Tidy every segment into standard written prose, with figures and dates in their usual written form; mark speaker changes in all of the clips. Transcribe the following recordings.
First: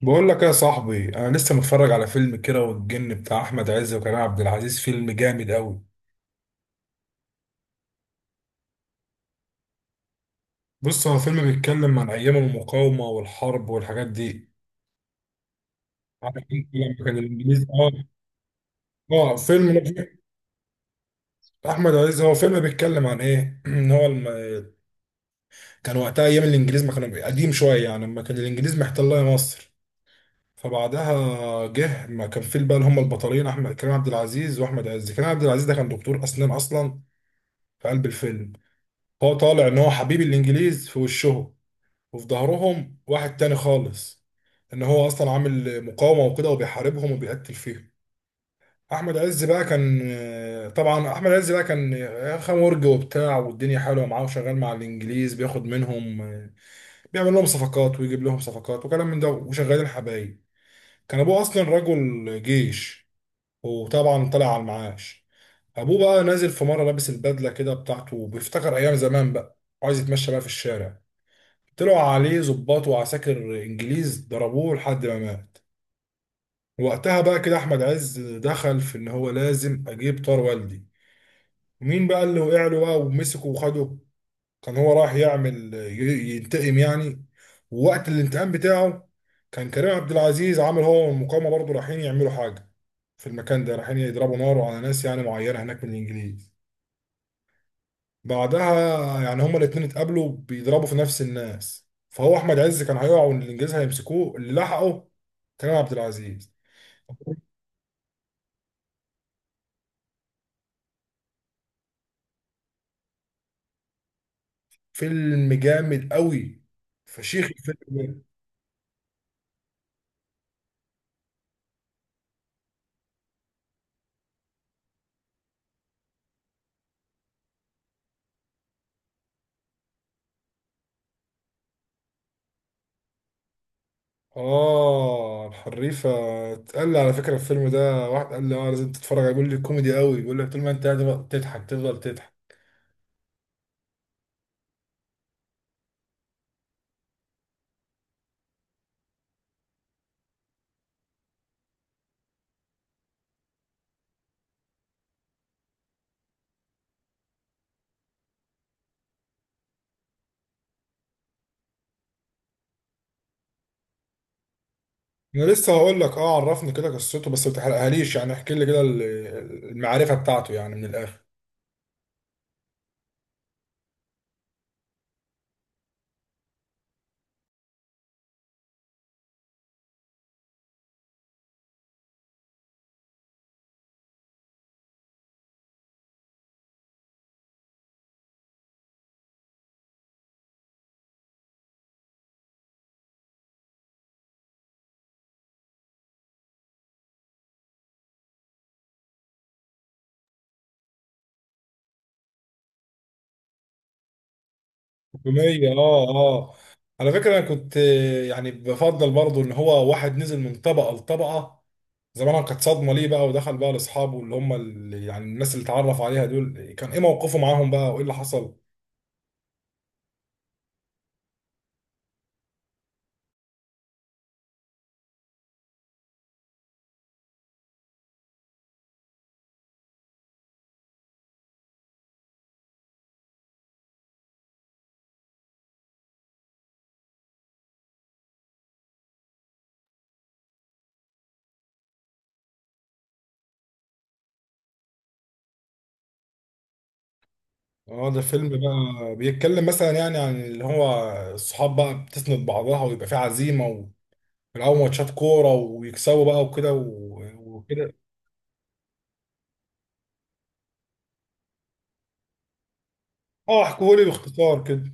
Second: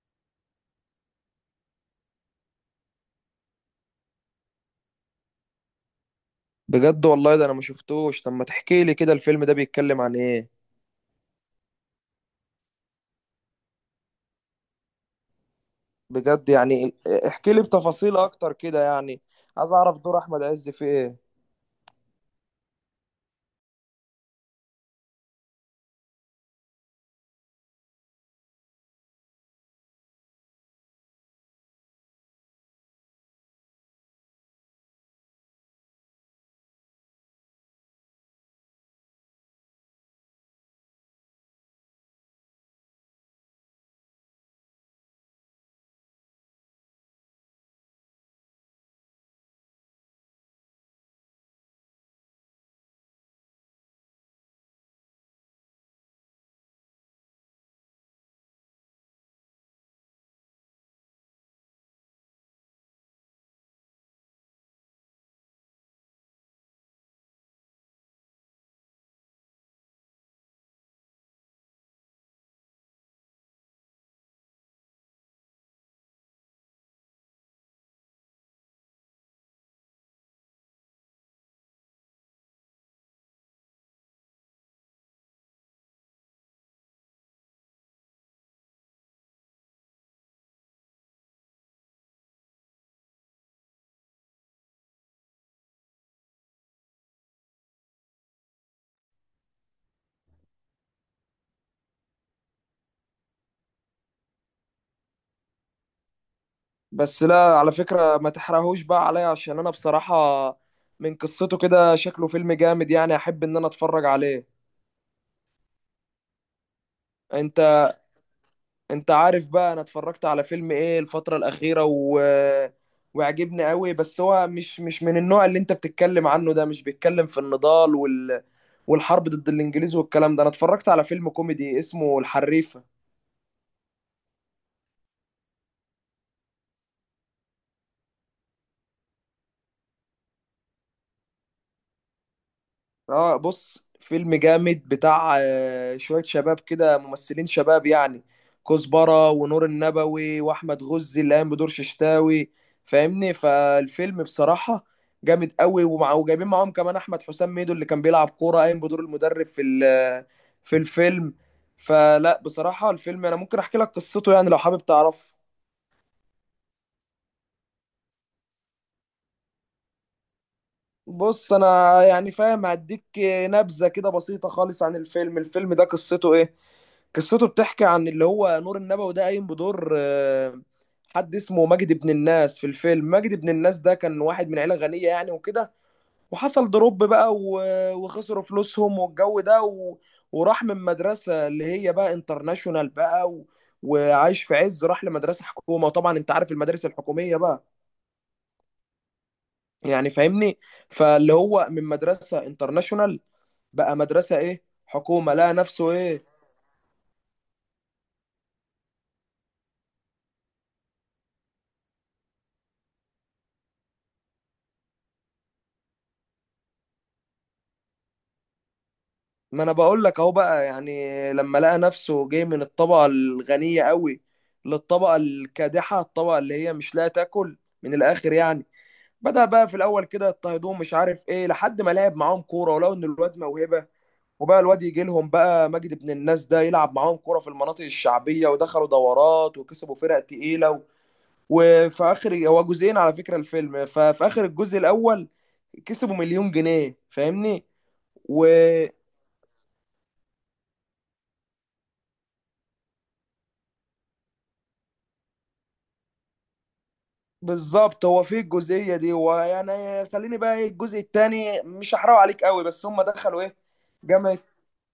Speaker 1: بقول لك يا صاحبي، انا لسه متفرج على فيلم كيرة والجن بتاع احمد عز وكريم عبد العزيز. فيلم جامد قوي.
Speaker 2: بجد والله ده انا ما شفتوش. طب ما تحكي لي كده، الفيلم ده بيتكلم عن ايه؟
Speaker 1: بص، هو فيلم بيتكلم عن ايام المقاومه والحرب والحاجات دي. عارف
Speaker 2: بجد
Speaker 1: انت لما
Speaker 2: يعني؟
Speaker 1: كان
Speaker 2: احكي
Speaker 1: الانجليز؟
Speaker 2: لي
Speaker 1: اه
Speaker 2: بتفاصيل اكتر كده يعني.
Speaker 1: اه فيلم.
Speaker 2: عايز اعرف دور احمد عز في ايه.
Speaker 1: احمد عز هو فيلم بيتكلم عن ايه ان هو الم... كان وقتها ايام الانجليز، ما كانوا قديم شويه يعني، لما كان الانجليز محتله مصر. فبعدها جه، ما كان في بقى هم البطلين، احمد كريم عبد العزيز واحمد عز. كريم عبد العزيز ده كان دكتور اسنان اصلا في قلب الفيلم. هو طالع ان هو حبيب الانجليز في وشهم، وفي ظهرهم واحد تاني خالص، ان هو اصلا عامل مقاومه وكده، وبيحاربهم وبيقتل فيهم. احمد عز بقى كان، طبعا احمد عز بقى كان خمرج وبتاع، والدنيا حلوه معاه، وشغال مع الانجليز، بياخد منهم، بيعمل لهم صفقات ويجيب لهم صفقات وكلام من ده، وشغالين حبايب. كان ابوه اصلا رجل جيش، وطبعا طلع على المعاش. ابوه بقى نازل في مره لابس البدله كده بتاعته، وبيفتكر ايام زمان بقى، وعايز يتمشى بقى في الشارع. طلعوا عليه ضباط وعساكر انجليز، ضربوه لحد ما مات. وقتها بقى كده احمد عز دخل في ان هو لازم اجيب طار والدي، ومين بقى اللي وقع له بقى ومسكه وخده. كان هو رايح يعمل ينتقم يعني. ووقت الانتقام بتاعه، كان كريم عبد العزيز عامل هو والمقاومة برضه رايحين يعملوا حاجة. في المكان ده رايحين يضربوا نار على ناس يعني معينة هناك من الانجليز. بعدها، يعني هما الاتنين اتقابلوا بيضربوا في نفس الناس، فهو احمد عز كان هيقع والانجليز هيمسكوه، اللي لحقه كريم عبد العزيز.
Speaker 2: بس لا على فكرة ما تحرقهوش بقى عليا، عشان انا بصراحة من قصته كده شكله فيلم جامد، يعني احب ان انا اتفرج عليه.
Speaker 1: فيلم جامد قوي. فشيخ
Speaker 2: انت
Speaker 1: الفيلم ده.
Speaker 2: انت عارف بقى انا اتفرجت على فيلم ايه الفترة الأخيرة وعجبني قوي، بس هو مش من النوع اللي انت بتتكلم عنه ده، مش بيتكلم في النضال والحرب ضد الانجليز والكلام ده. انا اتفرجت على فيلم كوميدي اسمه الحريفة.
Speaker 1: اه الحريفه، اتقال لي على فكره الفيلم ده، واحد قال لي اه لازم تتفرج عليه. بيقول لي كوميدي قوي، بيقول لك طول ما انت قاعد بقى تضحك تفضل تضحك.
Speaker 2: اه بص، فيلم جامد بتاع شوية شباب كده، ممثلين شباب يعني، كزبرة ونور النبوي واحمد غزي اللي قام بدور ششتاوي. فاهمني؟ فالفيلم بصراحة جامد قوي، ومع وجايبين معاهم كمان احمد حسام ميدو اللي كان بيلعب كورة، قايم بدور المدرب في الفيلم. فلا بصراحة الفيلم انا ممكن احكي لك قصته يعني لو حابب تعرفه.
Speaker 1: انا لسه هقول لك، اه عرفني كده قصته، بس ما تحرقهاليش، يعني احكي لي كده المعرفه بتاعته يعني من الاخر.
Speaker 2: بص انا يعني فاهم هديك نبذة كده بسيطة خالص عن الفيلم. الفيلم ده قصته ايه؟ قصته بتحكي عن اللي هو نور النبوي ده، قايم بدور حد اسمه مجدي بن الناس في الفيلم. مجدي بن الناس ده كان واحد من عيلة غنية يعني وكده، وحصل دروب بقى وخسروا فلوسهم والجو ده وراح من مدرسة اللي هي بقى انترناشونال بقى وعايش في عز، راح لمدرسة حكومة. وطبعا انت عارف المدارس الحكومية بقى، يعني فاهمني. فاللي هو من مدرسة انترناشونال بقى مدرسة ايه، حكومة، لقى
Speaker 1: تومية،
Speaker 2: نفسه
Speaker 1: اه
Speaker 2: ايه.
Speaker 1: اه. على فكرة انا كنت يعني بفضل برضو ان هو واحد نزل من طبقة لطبقة، زمانها كانت صدمة ليه بقى. ودخل بقى لاصحابه اللي هم اللي يعني، الناس اللي اتعرف عليها دول كان ايه موقفه معاهم بقى وايه اللي حصل؟
Speaker 2: ما انا بقول لك اهو بقى، يعني لما لقى نفسه جاي من الطبقه الغنيه قوي للطبقه الكادحه، الطبقه اللي هي مش لاقيه تاكل، من الاخر يعني. بدأ بقى في الاول كده يضطهدوه مش عارف ايه، لحد ما لعب معاهم كوره، ولو ان الواد موهبه. وبقى الواد يجي لهم بقى، مجد ابن الناس ده، يلعب معاهم كوره في المناطق الشعبيه، ودخلوا دورات وكسبوا فرق تقيله وفي اخر، هو جزئين على فكره الفيلم، ففي اخر الجزء الاول كسبوا مليون جنيه. فاهمني؟
Speaker 1: اه ده
Speaker 2: و
Speaker 1: فيلم بقى بيتكلم مثلا يعني عن اللي هو الصحاب بقى بتسند بعضها، ويبقى في عزيمة، ويلعبوا ماتشات كورة ويكسبوا بقى وكده وكده.
Speaker 2: بالظبط، هو في الجزئيه دي. ويعني خليني بقى، ايه الجزء الثاني مش هحرق عليك قوي، بس هم دخلوا ايه،
Speaker 1: اه احكوا لي
Speaker 2: جامعه.
Speaker 1: باختصار كده.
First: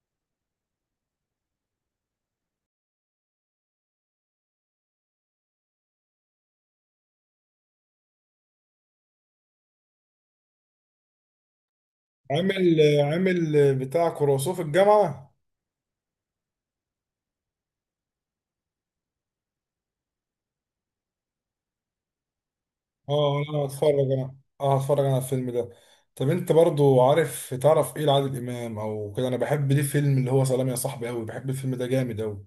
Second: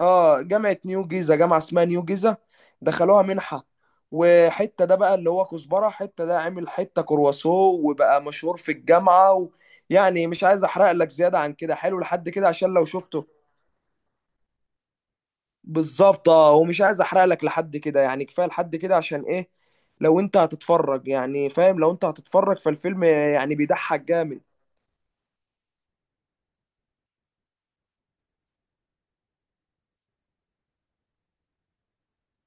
Speaker 2: اه جامعه نيو جيزه، جامعه اسمها نيو جيزه، دخلوها منحه. وحته ده بقى اللي هو كزبره، حته ده عمل حته كرواسو وبقى مشهور في الجامعه يعني مش عايز احرق لك زياده عن كده، حلو لحد كده عشان
Speaker 1: عامل
Speaker 2: لو شفته.
Speaker 1: عامل بتاع كروسوف الجامعة.
Speaker 2: بالظبط، اه ومش عايز احرق لك لحد كده، يعني كفايه لحد كده، عشان ايه، لو انت هتتفرج يعني، فاهم؟ لو انت هتتفرج فالفيلم
Speaker 1: اه
Speaker 2: يعني
Speaker 1: انا هتفرج
Speaker 2: بيضحك
Speaker 1: انا.
Speaker 2: جامد.
Speaker 1: اه هتفرج انا على الفيلم ده. طب انت برضو عارف، تعرف ايه لعادل امام او كده؟ انا بحب ليه فيلم اللي هو سلام يا صاحبي قوي، بحب الفيلم ده جامد قوي.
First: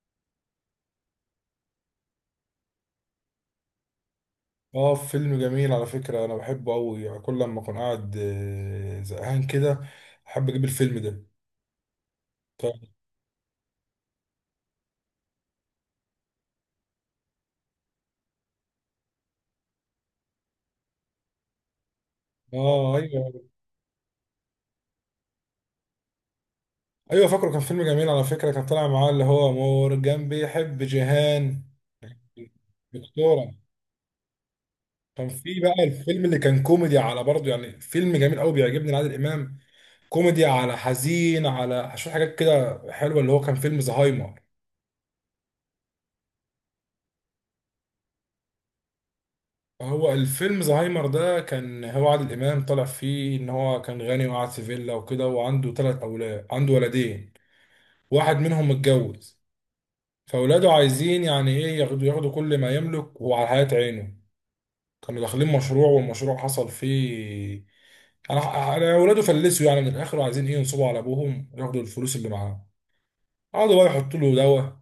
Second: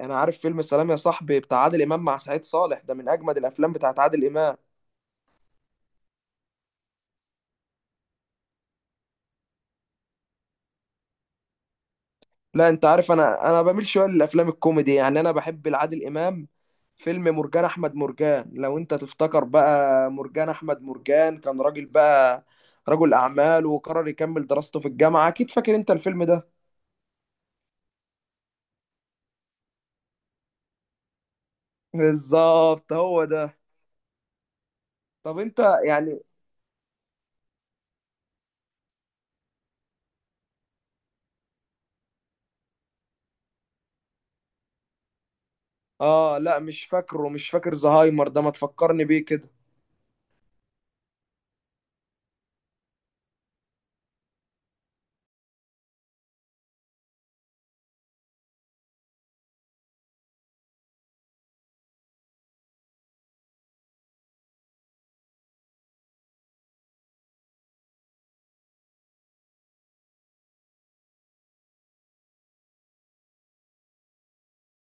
Speaker 2: انا عارف فيلم سلام يا صاحبي بتاع عادل امام مع سعيد صالح، ده من اجمد الافلام بتاعت عادل امام.
Speaker 1: اه فيلم جميل على فكرة، انا بحبه قوي. يعني كل لما اكون قاعد زهقان كده احب اجيب الفيلم ده.
Speaker 2: لا
Speaker 1: طب.
Speaker 2: انت عارف انا بميل شويه للافلام الكوميدي، يعني انا بحب لعادل امام فيلم مرجان احمد مرجان. لو انت تفتكر بقى، مرجان احمد مرجان كان راجل بقى،
Speaker 1: اه
Speaker 2: رجل
Speaker 1: ايوه.
Speaker 2: اعمال، وقرر يكمل دراسته في الجامعه. اكيد فاكر انت الفيلم ده.
Speaker 1: ايوه فاكره، كان فيلم جميل على فكرة، كان طالع معاه اللي هو مورجان بيحب جيهان
Speaker 2: بالظبط، هو
Speaker 1: دكتورة.
Speaker 2: ده.
Speaker 1: كان
Speaker 2: طب
Speaker 1: في
Speaker 2: انت
Speaker 1: بقى
Speaker 2: يعني.
Speaker 1: الفيلم اللي كان كوميدي على برضه، يعني فيلم جميل قوي بيعجبني لعادل امام. كوميدي على حزين على شوية حاجات كده حلوة، اللي هو كان فيلم زهايمر.
Speaker 2: اه لا مش فاكره، مش فاكر زهايمر ده، ما تفكرني بيه كده.
Speaker 1: هو الفيلم زهايمر ده، كان هو عادل إمام طلع فيه إن هو كان غني وقاعد في فيلا وكده، وعنده تلات أولاد، عنده ولدين واحد منهم متجوز. فأولاده عايزين يعني إيه، ياخدوا كل ما يملك وعلى حياة عينه. كانوا داخلين مشروع، والمشروع حصل فيه أنا أنا أولاده فلسوا يعني من الآخر، وعايزين إيه ينصبوا على أبوهم ياخدوا الفلوس اللي معاه. قعدوا بقى يحطوا له دواء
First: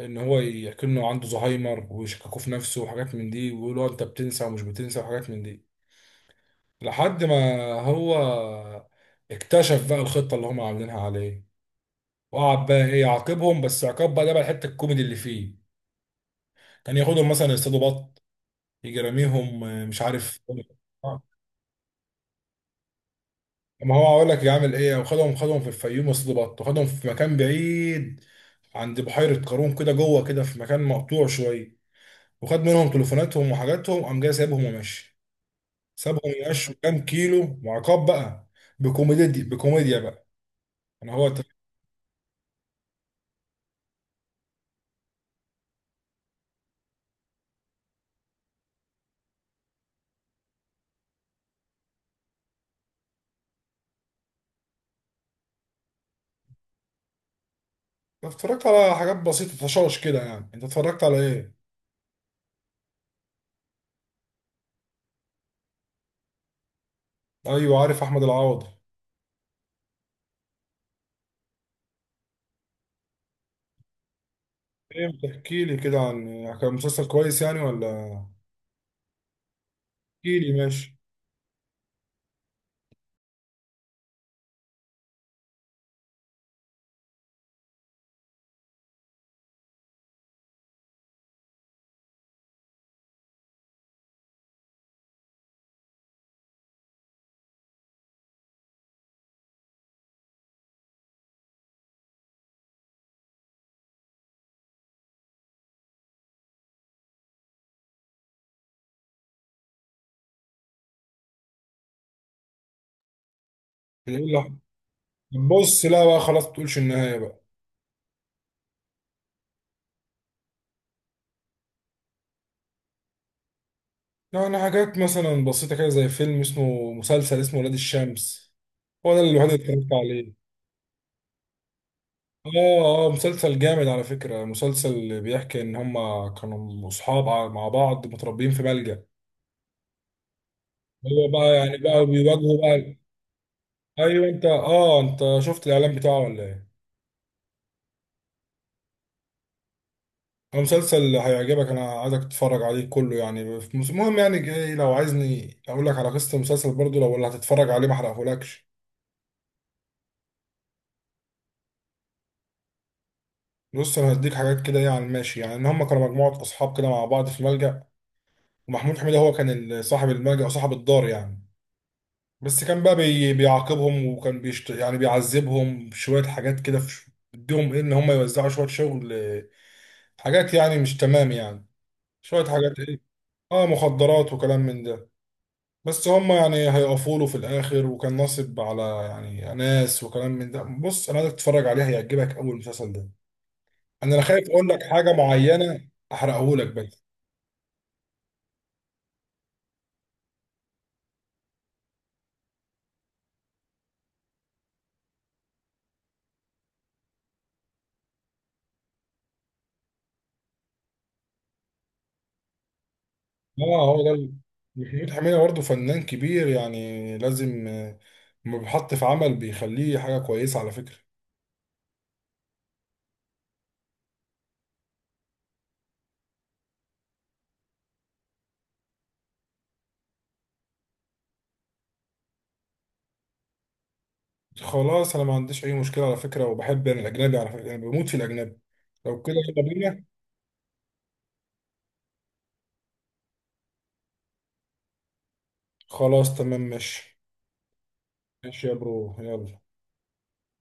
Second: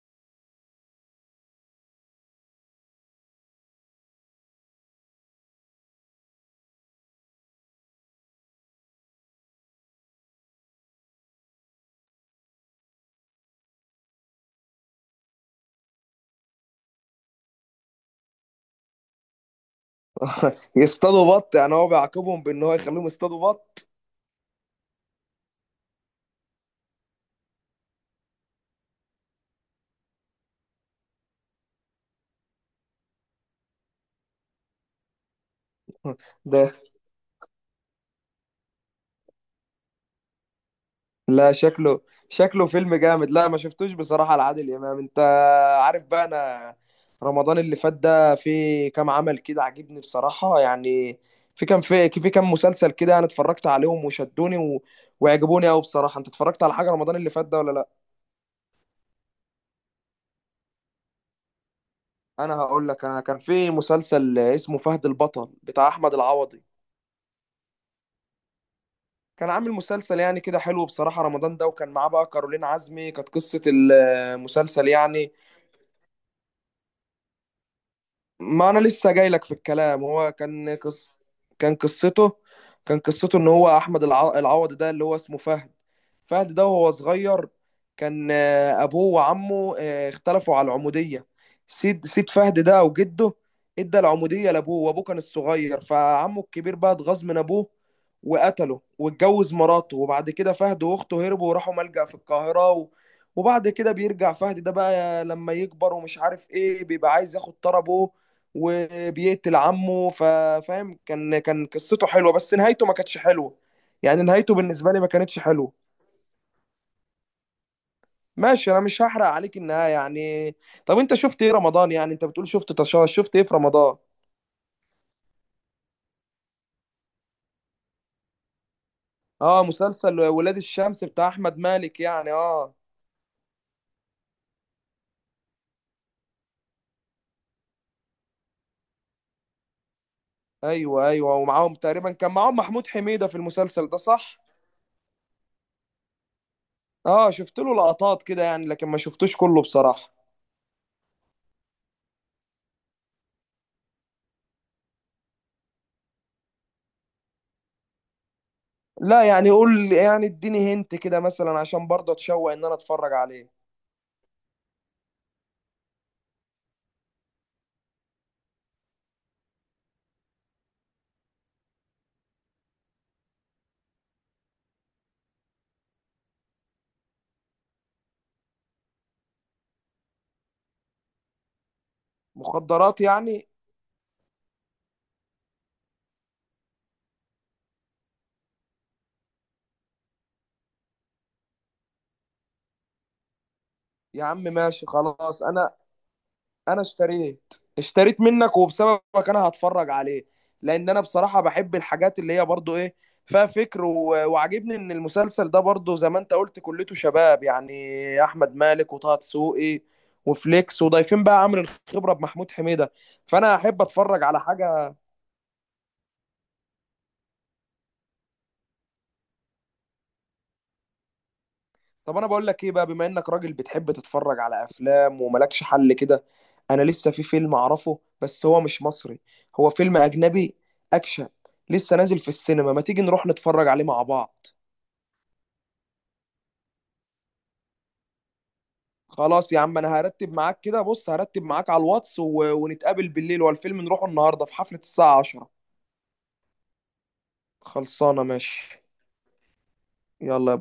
Speaker 1: ان هو يكنه عنده زهايمر، ويشككوا في نفسه وحاجات من دي، ويقولوا انت بتنسى ومش بتنسى وحاجات من دي. لحد ما هو اكتشف بقى الخطة اللي هم عاملينها عليه، وقعد بقى ايه يعاقبهم، بس عقاب بقى، ده بقى الحتة الكوميدي اللي فيه. كان ياخدهم مثلا يصطادوا بط، يجي راميهم مش عارف. آه.
Speaker 2: يصطادوا بط؟ يعني هو بيعاقبهم بان هو يخليهم يصطادوا بط؟
Speaker 1: ما هو هقول لك يعمل ايه، وخدهم في الفيوم يصطادوا بط، وخدهم في مكان بعيد عند بحيرة قارون كده جوه، كده في مكان مقطوع شوية. وخد منهم تليفوناتهم وحاجاتهم، قام جاي سايبهم وماشي. سابهم
Speaker 2: ده
Speaker 1: يمشوا كام كيلو، وعقاب بقى، بكوميديا دي، بكوميديا بقى. انا هو ت-
Speaker 2: لا شكله، شكله فيلم جامد. لا ما شفتوش بصراحة لعادل إمام. انت عارف بقى انا رمضان اللي فات ده في كام عمل كده عجبني بصراحة يعني، في كام، في كام مسلسل كده انا اتفرجت عليهم وشدوني وعجبوني قوي بصراحة. انت اتفرجت على حاجة رمضان اللي فات ده ولا لا؟
Speaker 1: اتفرجت على حاجات بسيطه طشاش كده يعني. انت اتفرجت على ايه؟
Speaker 2: انا هقول لك، انا كان في مسلسل اسمه فهد البطل بتاع احمد العوضي.
Speaker 1: ايوه عارف احمد العوضي.
Speaker 2: كان عامل مسلسل يعني كده حلو بصراحة رمضان ده، وكان معاه بقى كارولين عزمي. كانت قصة المسلسل
Speaker 1: ايه ما
Speaker 2: يعني،
Speaker 1: تحكي لي كده عن، كان مسلسل كويس يعني ولا؟
Speaker 2: ما انا لسه جاي لك في الكلام. هو
Speaker 1: احكي لي، ماشي.
Speaker 2: كان قصته كان قصته ان هو احمد العوضي ده اللي هو اسمه فهد. فهد ده وهو صغير كان ابوه وعمه اختلفوا على العمودية. سيد فهد ده وجده ادى العمودية لابوه، وابوه كان الصغير، فعمه الكبير بقى اتغاظ من ابوه وقتله واتجوز مراته. وبعد كده فهد واخته هربوا وراحوا ملجأ في القاهرة وبعد كده بيرجع فهد ده بقى لما يكبر ومش عارف ايه، بيبقى عايز ياخد طربه وبيقتل عمه. ففاهم، كان قصته حلوه بس نهايته ما كانتش حلوه، يعني
Speaker 1: ايه
Speaker 2: نهايته بالنسبه لي ما كانتش
Speaker 1: اللي،
Speaker 2: حلوه.
Speaker 1: بص لا بقى خلاص ما تقولش النهايه بقى.
Speaker 2: ماشي انا مش هحرق عليك النهايه يعني. طب انت شفت ايه رمضان يعني، انت بتقول شفت شفت ايه في رمضان؟
Speaker 1: يعني حاجات مثلا بسيطه كده زي فيلم اسمه، مسلسل اسمه ولاد الشمس. هو ده الوحيد
Speaker 2: اه
Speaker 1: اللي اتفرجت
Speaker 2: مسلسل
Speaker 1: عليه.
Speaker 2: ولاد الشمس بتاع احمد مالك، يعني اه
Speaker 1: اه مسلسل جامد على فكرة. مسلسل بيحكي ان هما كانوا اصحاب مع بعض متربيين في بلجا.
Speaker 2: ايوه
Speaker 1: هو
Speaker 2: ايوه،
Speaker 1: بقى
Speaker 2: ومعاهم
Speaker 1: يعني بقى
Speaker 2: تقريبا كان معاهم
Speaker 1: بيواجهوا
Speaker 2: محمود
Speaker 1: بقى.
Speaker 2: حميده في المسلسل ده،
Speaker 1: ايوه
Speaker 2: صح؟
Speaker 1: انت، اه انت شفت الاعلان بتاعه ولا ايه؟
Speaker 2: اه شفت له لقطات كده يعني لكن ما شفتوش كله بصراحه.
Speaker 1: هو مسلسل هيعجبك، انا عايزك تتفرج عليه كله. يعني في المهم يعني، جاي لو عايزني اقول لك على قصة المسلسل برضو، لو اللي هتتفرج عليه ما احرقهولكش.
Speaker 2: لا يعني قول يعني، اديني هنت كده مثلا عشان برضه اتشوق ان انا اتفرج عليه.
Speaker 1: بص انا هديك حاجات كده يعني، ماشي. يعني ان هما كانوا مجموعة اصحاب كده مع بعض في ملجأ، ومحمود حميدة هو كان صاحب الملجأ وصاحب الدار يعني. بس كان بقى بيعاقبهم، وكان يعني بيعذبهم بشوية حاجات كده، في... بديهم ايه ان هم يوزعوا شوية شغل، حاجات يعني مش تمام يعني، شوية حاجات ايه،
Speaker 2: مخدرات يعني؟
Speaker 1: اه مخدرات وكلام من ده. بس هم يعني هيقفوا له في الاخر، وكان ناصب على يعني ناس وكلام من ده. بص انا عايزك تتفرج عليه هيعجبك اول المسلسل ده. انا لا،
Speaker 2: يا عم
Speaker 1: خايف اقول لك
Speaker 2: ماشي
Speaker 1: حاجة
Speaker 2: خلاص، انا
Speaker 1: معينة احرقه لك
Speaker 2: انا
Speaker 1: بقى.
Speaker 2: اشتريت اشتريت منك وبسببك انا هتفرج عليه. لان انا بصراحة بحب الحاجات اللي هي برضو ايه، فيها فكر وعجبني ان المسلسل ده برضو زي ما انت قلت كلته شباب يعني، احمد مالك وطه دسوقي وفليكس، وضايفين بقى عامل الخبرة بمحمود حميدة. فانا احب
Speaker 1: اه هو ده
Speaker 2: اتفرج على حاجة.
Speaker 1: محمود حميدة برضه فنان كبير يعني، لازم لما بيحط في عمل بيخليه حاجة كويسة على فكرة.
Speaker 2: طب انا بقول لك ايه بقى، بما انك راجل بتحب تتفرج على افلام وملكش حل كده، انا لسه في فيلم اعرفه بس هو مش مصري، هو فيلم اجنبي، اكشن، لسه نازل في السينما. ما تيجي نروح نتفرج عليه مع بعض؟
Speaker 1: خلاص أنا ما عنديش أي مشكلة على فكرة، وبحب أنا الأجنبي على فكرة، أنا بموت في الأجنبي. لو كده
Speaker 2: خلاص يا
Speaker 1: يلا
Speaker 2: عم انا
Speaker 1: بينا.
Speaker 2: هرتب معاك كده. بص هرتب معاك على الواتس ونتقابل بالليل، والفيلم نروحه النهارده في حفلة الساعة 10.
Speaker 1: خلاص تمام ماشي.
Speaker 2: خلصانة
Speaker 1: ماشي يا
Speaker 2: ماشي.
Speaker 1: برو، يلا.
Speaker 2: يلا يا